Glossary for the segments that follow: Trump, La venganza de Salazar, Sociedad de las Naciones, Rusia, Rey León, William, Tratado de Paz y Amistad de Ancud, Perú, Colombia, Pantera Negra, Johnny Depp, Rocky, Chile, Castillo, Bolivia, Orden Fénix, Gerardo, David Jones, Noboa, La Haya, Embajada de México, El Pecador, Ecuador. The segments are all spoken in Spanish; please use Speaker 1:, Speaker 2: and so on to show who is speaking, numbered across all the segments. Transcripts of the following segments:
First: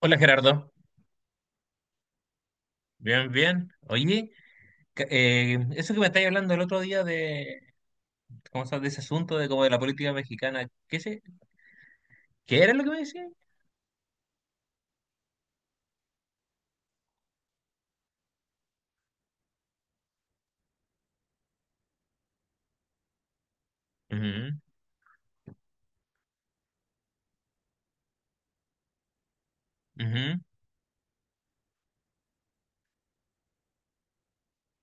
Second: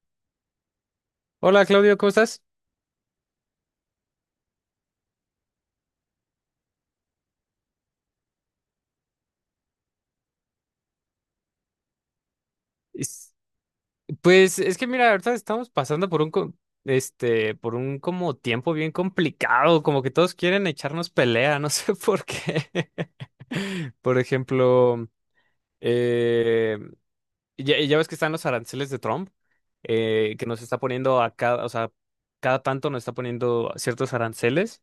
Speaker 1: Hola, Gerardo.
Speaker 2: Hola Claudio, ¿cómo estás?
Speaker 1: Bien, bien. Oye, eso que me estáis hablando el otro día de, ¿cómo se llama? De ese asunto de como de la política mexicana, ¿qué, se, qué era lo que me decías?
Speaker 2: Es- Pues es que mira, ahorita estamos pasando por un por un como tiempo bien complicado, como que todos quieren echarnos pelea, no sé por qué. Por
Speaker 1: Ujú,
Speaker 2: ejemplo, eh, ya ves que están los aranceles de Trump,
Speaker 1: ujú,
Speaker 2: que nos está poniendo a cada, o sea, cada tanto nos está poniendo ciertos aranceles.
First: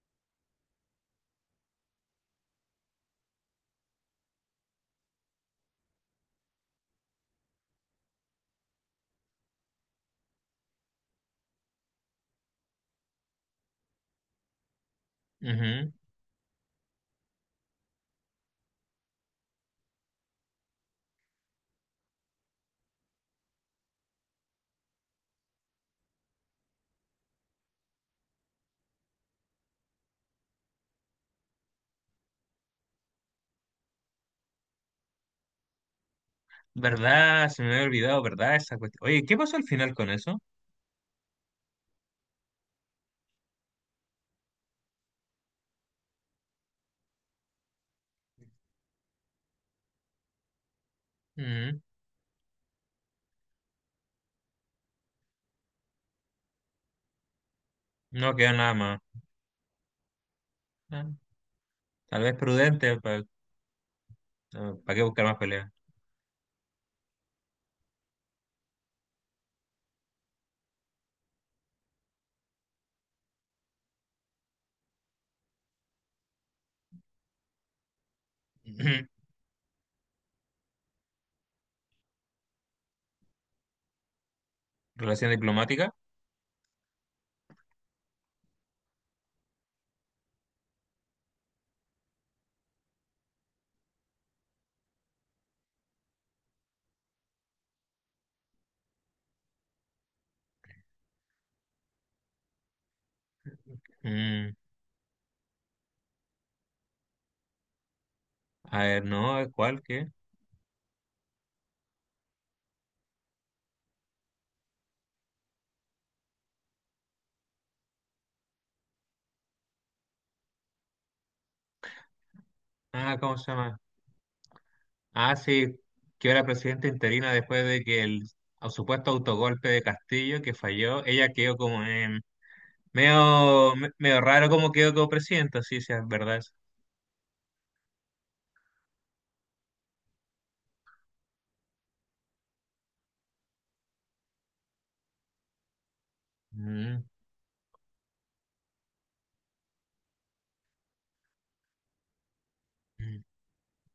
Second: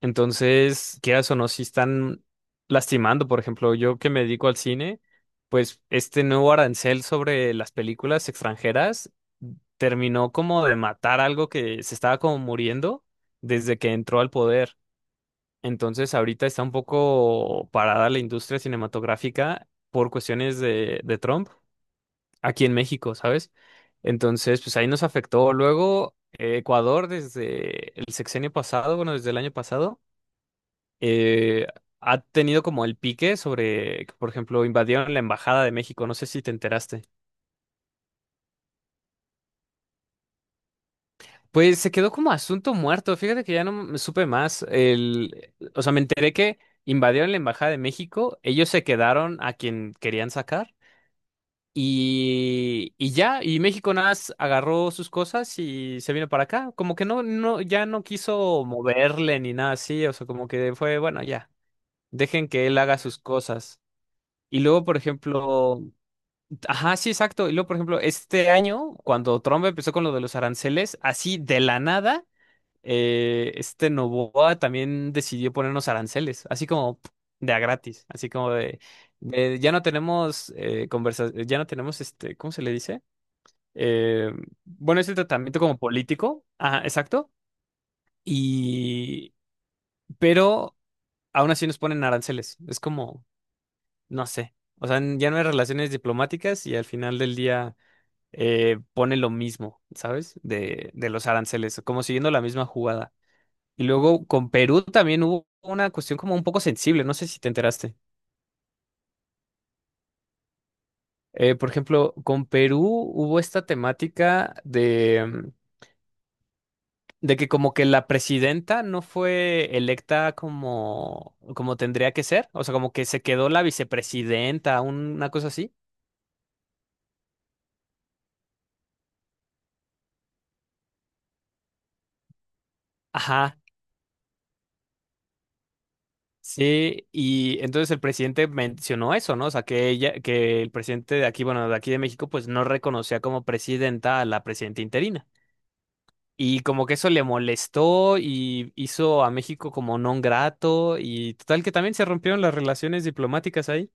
Speaker 2: Entonces, quieras o no, si están lastimando, por ejemplo, yo que me dedico al cine, pues este nuevo arancel sobre las películas extranjeras terminó como de matar algo que se estaba como muriendo desde que entró al poder.
Speaker 1: ujú.
Speaker 2: Entonces, ahorita está un poco parada la industria cinematográfica por cuestiones de Trump aquí en México, ¿sabes? Entonces, pues ahí nos afectó. Luego, Ecuador desde el sexenio pasado, bueno, desde el año pasado eh, ha tenido como el pique sobre que, por ejemplo, invadieron la Embajada de México. No sé si te enteraste.
Speaker 1: ¿Verdad? Se me había olvidado, ¿verdad? Esa cuestión. Oye, ¿qué pasó al final con eso?
Speaker 2: Pues se quedó como asunto muerto. Fíjate que ya no me supe más. El, o sea, me enteré que invadieron la Embajada de México. Ellos se quedaron a quien querían sacar.
Speaker 1: Ujú.
Speaker 2: Y ya, y México nada más agarró sus cosas y se vino para acá. Como que no, no, ya no
Speaker 1: No quedó
Speaker 2: quiso
Speaker 1: nada más.
Speaker 2: moverle ni nada así. O sea, como que fue,
Speaker 1: Ah,
Speaker 2: bueno, ya,
Speaker 1: tal vez
Speaker 2: dejen que él haga
Speaker 1: prudente,
Speaker 2: sus
Speaker 1: ¿para
Speaker 2: cosas. Y luego, por
Speaker 1: qué buscar más peleas?
Speaker 2: ejemplo, ajá, sí, exacto. Y luego, por ejemplo, este año, cuando Trump empezó con lo de los aranceles, así de la nada, este Noboa también decidió ponernos aranceles, así como pf, de a gratis, así como de ya no tenemos ya no tenemos este, ¿cómo se le dice? Eh, bueno, este
Speaker 1: ¿Relación
Speaker 2: tratamiento como
Speaker 1: diplomática?
Speaker 2: político, ajá, exacto. Y, pero aún así nos ponen aranceles. Es como, no sé. O sea, ya no hay relaciones diplomáticas y al final del día. Pone lo mismo, ¿sabes? De los aranceles, como siguiendo la misma jugada. Y luego con
Speaker 1: Mm,
Speaker 2: Perú también hubo una cuestión como un poco sensible, no sé si te enteraste.
Speaker 1: a ver, no, ¿cuál? ¿Qué?
Speaker 2: Por ejemplo, con Perú hubo esta temática de, de que como que la presidenta no fue electa como, como tendría que ser, o sea, como que
Speaker 1: Ah,
Speaker 2: se
Speaker 1: ¿cómo
Speaker 2: quedó
Speaker 1: se
Speaker 2: la
Speaker 1: llama?
Speaker 2: vicepresidenta, una
Speaker 1: Ah,
Speaker 2: cosa así.
Speaker 1: sí, que era presidenta interina después de que el supuesto autogolpe de Castillo que falló, ella quedó como
Speaker 2: Ajá,
Speaker 1: medio, medio raro como quedó como presidenta. Sí, sí, es verdad, eso.
Speaker 2: sí, y entonces el presidente mencionó eso, ¿no? O sea, que ella, que el presidente de aquí, bueno, de aquí de México, pues no reconocía como presidenta a la presidenta interina. Y como que
Speaker 1: Mm,
Speaker 2: eso le molestó y hizo a México como non grato y total que también se rompieron las relaciones
Speaker 1: mm,
Speaker 2: diplomáticas ahí.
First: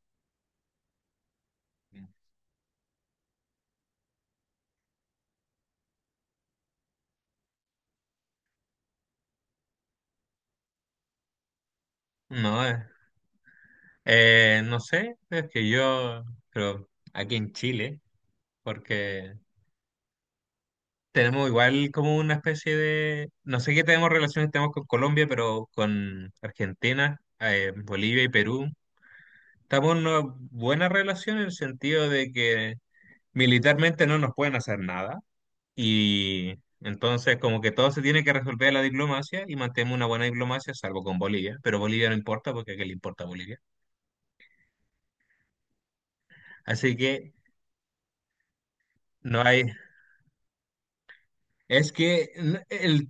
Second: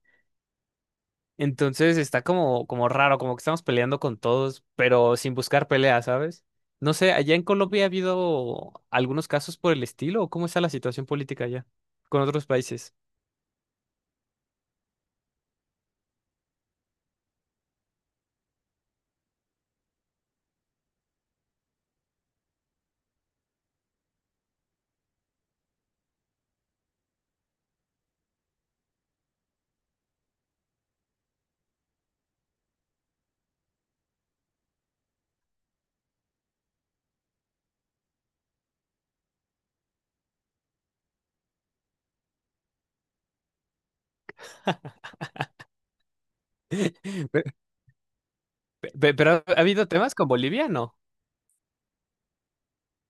Speaker 2: Entonces está como, como raro, como que estamos peleando con todos, pero sin buscar pelea, ¿sabes? No sé, allá en Colombia ha habido algunos casos por el estilo, ¿o cómo está la situación política allá con otros
Speaker 1: no,
Speaker 2: países?
Speaker 1: no sé, es que yo, pero aquí en Chile, porque tenemos igual como una especie de, no sé qué tenemos, relaciones tenemos con Colombia, pero con Argentina, Bolivia y Perú, estamos en una buena relación en el sentido de que militarmente no nos pueden hacer nada, y entonces como que todo se tiene que resolver en la diplomacia, y mantenemos una buena diplomacia salvo con Bolivia. Pero Bolivia no importa, porque ¿a qué le importa a Bolivia? Así que
Speaker 2: Pero pero ha
Speaker 1: no
Speaker 2: ha
Speaker 1: hay.
Speaker 2: habido temas con Bolivia, ¿no?
Speaker 1: Es que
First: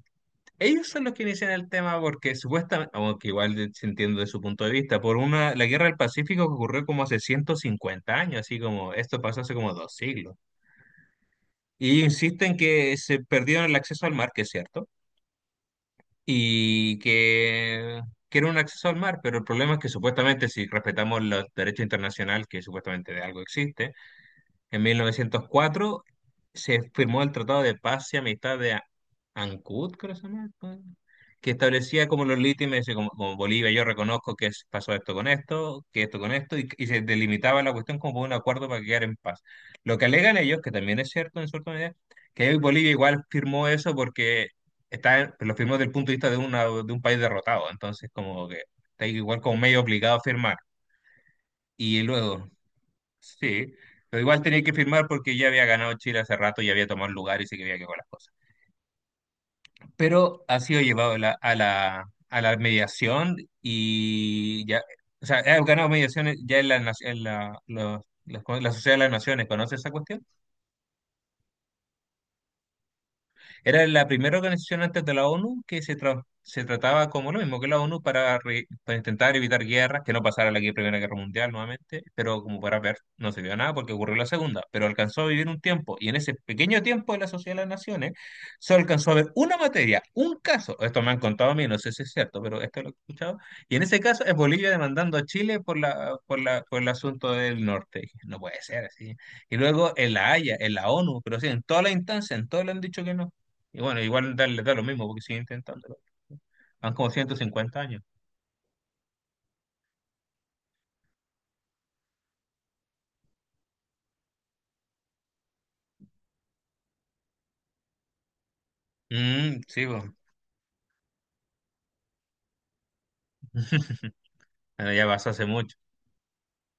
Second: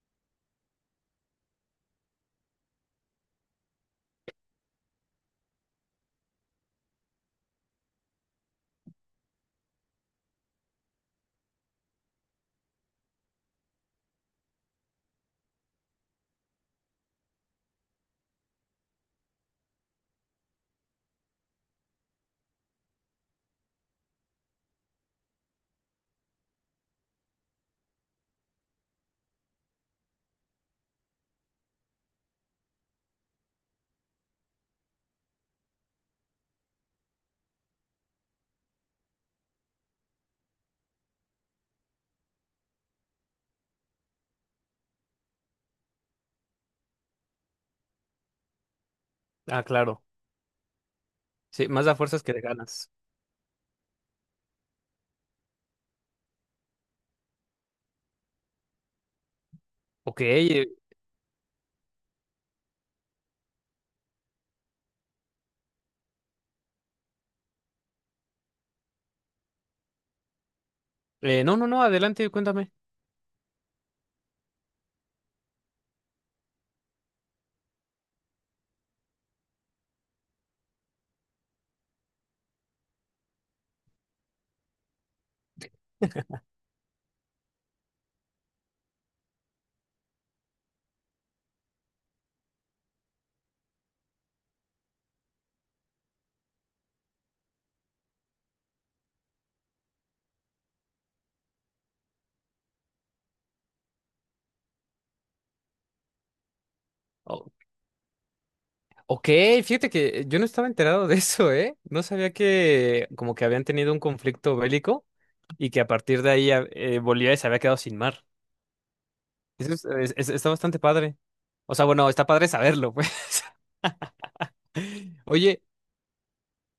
Speaker 1: ellos son los que inician el tema porque supuestamente, aunque igual se entiende de su punto de vista, por una, la guerra del Pacífico, que ocurrió como hace 150 años, así como esto pasó hace como dos siglos. Y insisten que se perdieron el acceso al mar, que es cierto, y que era un acceso al mar, pero el problema es que supuestamente si respetamos los derechos internacional, que supuestamente de algo existe, en 1904 se firmó el Tratado de Paz y Amistad de Ancud, creo que se llama, ¿no?, que establecía como los límites, así como, como Bolivia, yo reconozco que pasó esto con esto, que esto con esto, y se delimitaba la cuestión como por un acuerdo para quedar en paz. Lo que alegan ellos, que también es cierto en cierta medida, que Bolivia igual firmó eso porque está, lo firmó desde el punto de vista de, una, de un país derrotado, entonces como que está igual como
Speaker 2: Ah,
Speaker 1: medio
Speaker 2: claro.
Speaker 1: obligado a firmar.
Speaker 2: Sí, más da
Speaker 1: Y
Speaker 2: fuerzas que de
Speaker 1: luego,
Speaker 2: ganas.
Speaker 1: sí, pero igual tenía que firmar porque ya había ganado Chile hace rato y había tomado el lugar y se quería que con las cosas.
Speaker 2: Ok,
Speaker 1: Pero ha sido llevado a la, a la, a la mediación y ya, o sea, ha ganado mediaciones ya en la, en la, la Sociedad de las Naciones. ¿Conoce esa cuestión?
Speaker 2: no, no, no, adelante, cuéntame.
Speaker 1: Era la primera organización antes de la ONU, que se, se trataba como lo mismo que la ONU, para, para intentar evitar guerras, que no pasara la Primera Guerra Mundial nuevamente, pero como para ver, no se vio nada porque ocurrió la Segunda, pero alcanzó a vivir un tiempo, y en ese pequeño tiempo de la Sociedad de las Naciones solo alcanzó a ver una materia, un caso, esto me han contado a mí, no sé si es cierto, pero esto lo he escuchado, y en ese caso es Bolivia demandando a Chile por la, por la, por el asunto del norte. Dije, no puede ser así. Y luego en la Haya, en la ONU, pero sí, en todas las instancias, en todo le han dicho que no. Y bueno, igual da, le da lo mismo porque sigue intentándolo. Van como ciento
Speaker 2: O-
Speaker 1: cincuenta años.
Speaker 2: ok, fíjate que yo no estaba enterado de eso, ¿eh? No sabía que como que habían tenido un conflicto bélico y que a partir de ahí Bolivia se había quedado sin mar.
Speaker 1: Mm,
Speaker 2: Eso es-
Speaker 1: sí, pues.
Speaker 2: es- es- está bastante padre. O sea, bueno, está padre saberlo, pues.
Speaker 1: Bueno, ya pasó hace
Speaker 2: Oye,
Speaker 1: mucho.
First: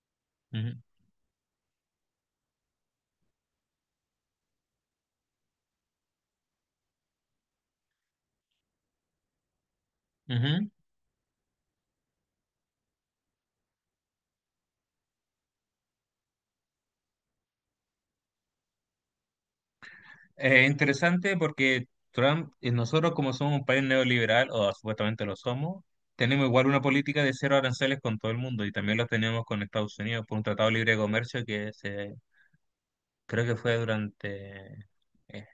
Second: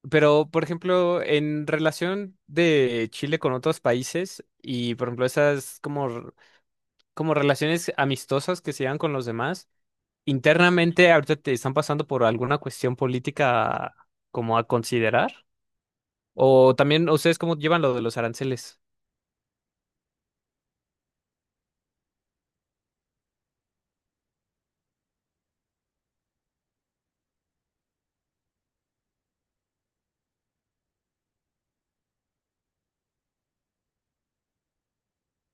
Speaker 2: pero por
Speaker 1: Ujú,
Speaker 2: ejemplo, en relación de Chile con otros países y por ejemplo esas como relaciones amistosas que se llevan con los demás.
Speaker 1: ujú.
Speaker 2: Internamente, ahorita te están pasando por alguna cuestión política como a considerar. O también, ¿ustedes cómo llevan lo de los aranceles?
Speaker 1: Interesante, porque Trump, nosotros como somos un país neoliberal, o supuestamente lo somos, tenemos igual una política de cero aranceles con todo el mundo, y también lo tenemos con Estados Unidos por un tratado libre de comercio que se, creo que fue durante eh,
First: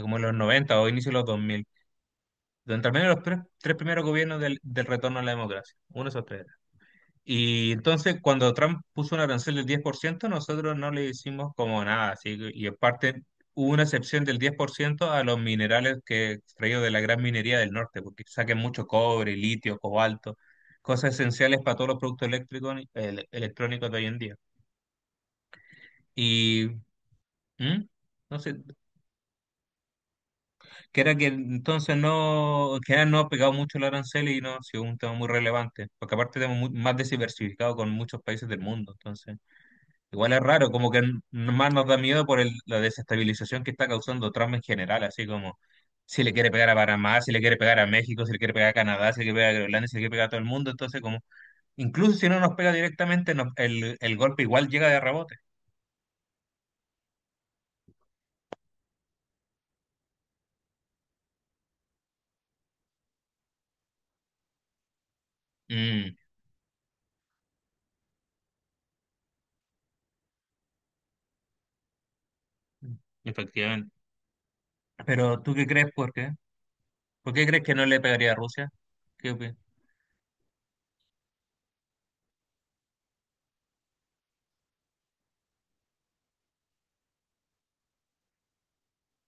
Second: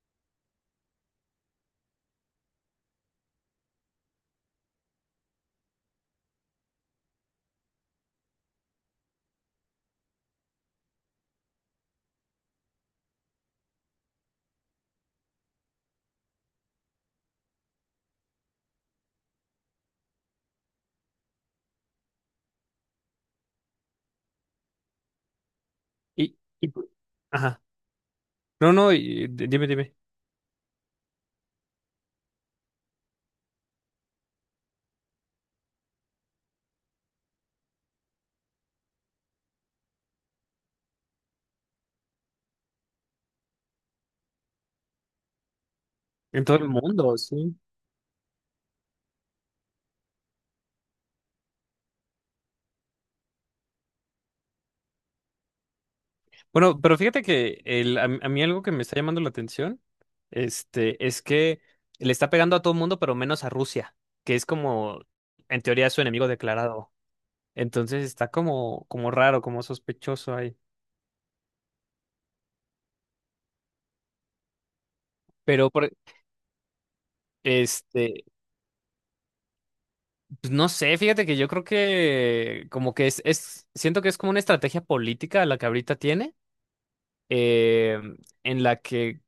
Speaker 1: como en los 90 o inicio de los dos mil, durante al menos los tres, tres primeros gobiernos del, del retorno a la democracia, uno de esos tres. Y entonces cuando Trump puso una arancel del 10%, nosotros no le hicimos como nada, así y aparte hubo una excepción del 10% a los minerales que extraídos de la gran minería del norte, porque saquen mucho cobre, litio, cobalto, cosas esenciales para todos los productos eléctricos, electrónicos de hoy en día.
Speaker 2: Y,
Speaker 1: Y
Speaker 2: y- ajá.
Speaker 1: ¿mm? No sé,
Speaker 2: No, no, dime, dime.
Speaker 1: que era que entonces no, que era no ha pegado mucho el arancel y no ha sido un tema muy relevante, porque aparte tenemos más diversificado con muchos países del mundo, entonces. Igual es raro, como que más nos da miedo por la desestabilización que está causando Trump en general, así como si le
Speaker 2: En
Speaker 1: quiere
Speaker 2: todo el
Speaker 1: pegar a
Speaker 2: mundo,
Speaker 1: Panamá, si le
Speaker 2: sí.
Speaker 1: quiere pegar a México, si le quiere pegar a Canadá, si le quiere pegar a Groenlandia, si le quiere pegar a todo el mundo, entonces como, incluso si no nos pega directamente, el golpe igual llega de rebote.
Speaker 2: Bueno, pero fíjate que el, a mí algo que me está llamando la atención, este, es que le está pegando a todo el mundo, pero menos a Rusia, que es como, en teoría, su
Speaker 1: Mm,
Speaker 2: enemigo declarado. Entonces está como, como raro, como sospechoso ahí.
Speaker 1: efectivamente. Pero ¿tú qué
Speaker 2: Pero por,
Speaker 1: crees? ¿Por qué? ¿Por qué crees que no le
Speaker 2: este,
Speaker 1: pegaría a Rusia? ¿Qué opinas?
Speaker 2: pues, no sé, fíjate que yo creo que como que siento que es como una estrategia política la que ahorita tiene, eh, en la que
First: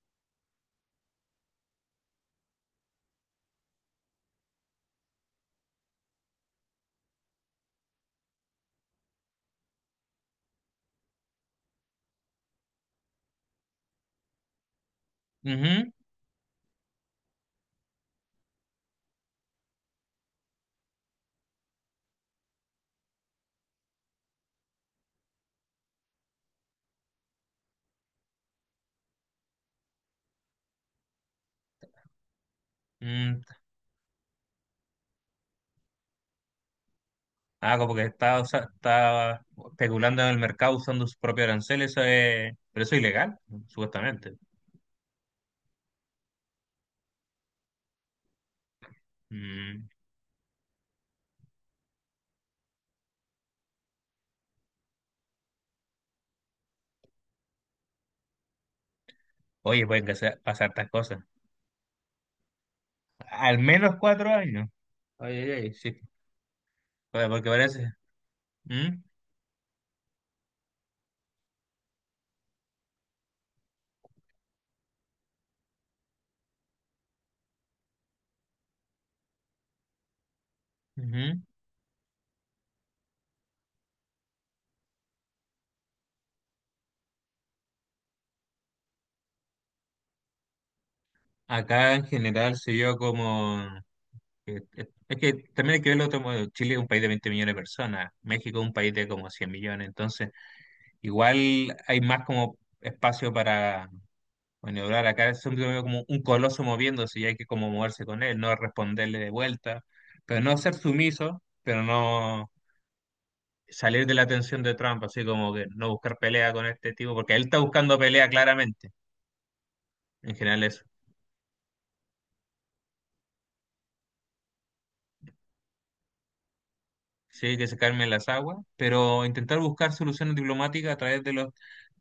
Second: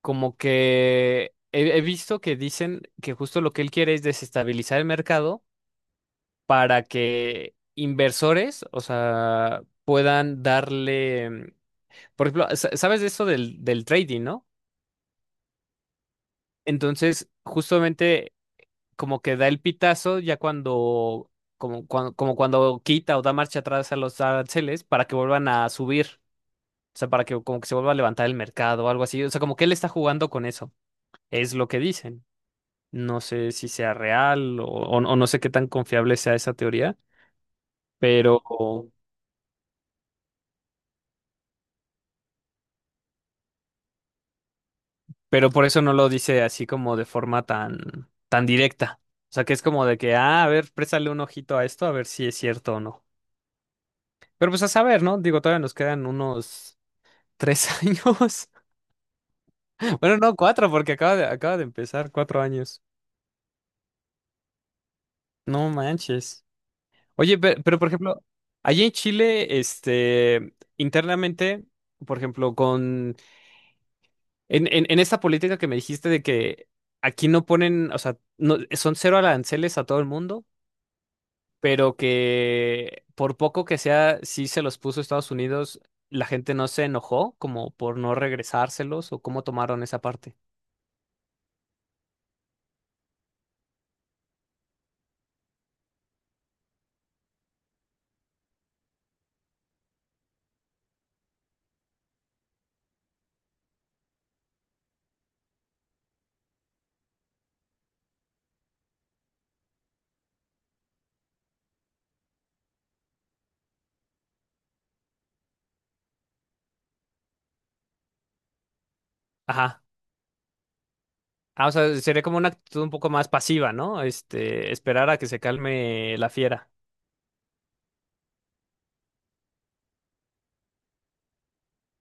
Speaker 2: como que he visto que dicen que justo lo que él quiere es desestabilizar el mercado para que inversores, o sea, puedan darle, mm, por ejemplo, sabes de eso del trading, ¿no?
Speaker 1: Ujú,
Speaker 2: Entonces, justamente como que da el pitazo ya cuando, como cuando, como cuando quita o da marcha atrás a los aranceles para que vuelvan a subir, o sea, para que como que se vuelva a levantar el mercado o algo así, o sea, como que él está jugando con eso, es lo que dicen. No
Speaker 1: mm,
Speaker 2: sé si sea real o no sé qué tan confiable sea esa teoría,
Speaker 1: ah, como que está,
Speaker 2: pero,
Speaker 1: está especulando en el mercado usando sus propios aranceles, eso pero eso es ilegal, supuestamente.
Speaker 2: pero por eso no lo dice así como de forma tan, tan directa. O sea, que es como
Speaker 1: Mm,
Speaker 2: de que, ah, a ver, préstale un ojito a esto, a ver si es cierto o no. Pero pues a saber, ¿no? Digo, todavía nos quedan unos ¿tres años?
Speaker 1: oye, pueden que
Speaker 2: Bueno, no,
Speaker 1: pasar
Speaker 2: cuatro,
Speaker 1: estas
Speaker 2: porque
Speaker 1: cosas.
Speaker 2: acaba de empezar, cuatro años.
Speaker 1: Al menos 4 años. Oye, oye,
Speaker 2: No
Speaker 1: oye, sí.
Speaker 2: manches.
Speaker 1: Oye,
Speaker 2: Oye,
Speaker 1: porque
Speaker 2: pero, por
Speaker 1: parece.
Speaker 2: ejemplo, allí en
Speaker 1: ¿Mm?
Speaker 2: Chile, este, internamente, por ejemplo, en esta política que me dijiste de que aquí no ponen, o sea, no, son cero aranceles a todo el mundo,
Speaker 1: Ujú.
Speaker 2: pero que por poco que sea, sí se los puso Estados Unidos, la gente no se enojó como por no regresárselos o cómo tomaron esa parte.
Speaker 1: Acá en general se vio como, es que también hay que verlo como Chile es un país de 20 millones de personas, México es un país de como 100 millones, entonces igual hay más como espacio para maniobrar. Acá es como un coloso moviéndose, y hay que como moverse con él, no responderle de vuelta, pero no ser sumiso, pero no salir de la tensión de Trump, así como que no buscar pelea con este tipo, porque él está buscando pelea claramente,
Speaker 2: Ajá.
Speaker 1: en general eso.
Speaker 2: Ah, o sea, sería como una actitud un poco más pasiva, ¿no? Este, esperar a que se calme la fiera.
Speaker 1: Sí, que se calmen las aguas, pero intentar buscar soluciones diplomáticas a través de los...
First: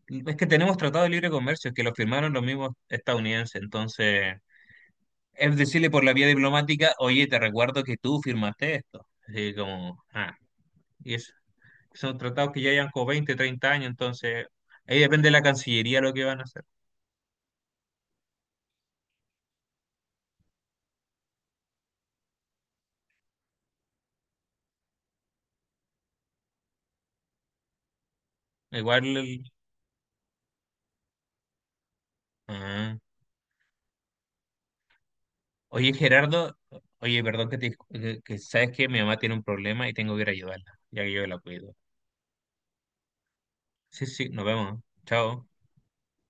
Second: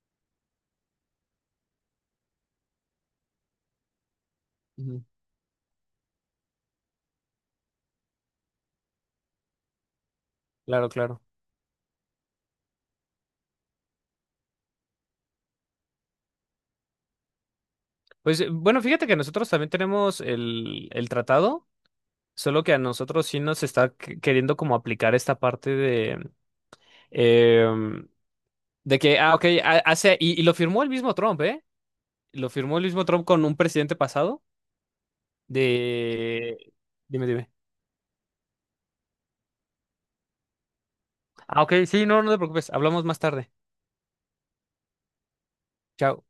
Speaker 1: Es que tenemos tratados de libre comercio que los firmaron los mismos estadounidenses, entonces
Speaker 2: Ujú.
Speaker 1: es decirle por la vía diplomática, oye, te recuerdo que tú firmaste esto. Así como, ah,
Speaker 2: Claro,
Speaker 1: y
Speaker 2: claro.
Speaker 1: son tratados que ya llevan como 20, 30 años, entonces ahí depende de la Cancillería lo que van a hacer.
Speaker 2: Pues bueno, fíjate que nosotros también tenemos el tratado, solo que a nosotros sí nos está queriendo como aplicar esta parte de, em, de
Speaker 1: Igual,
Speaker 2: que, ah,
Speaker 1: el-
Speaker 2: ok, y lo firmó el mismo Trump, ¿eh? Lo firmó el
Speaker 1: ah.
Speaker 2: mismo Trump con un presidente pasado
Speaker 1: Oye, Gerardo,
Speaker 2: de...
Speaker 1: oye,
Speaker 2: Dime,
Speaker 1: perdón
Speaker 2: dime.
Speaker 1: que te, que sabes que mi mamá tiene un problema y tengo que ir a ayudarla, ya que yo la
Speaker 2: Ah, ok,
Speaker 1: cuido.
Speaker 2: sí, no, no te preocupes, hablamos más tarde.
Speaker 1: Sí, sí, nos vemos. Chao.
Speaker 2: Chao.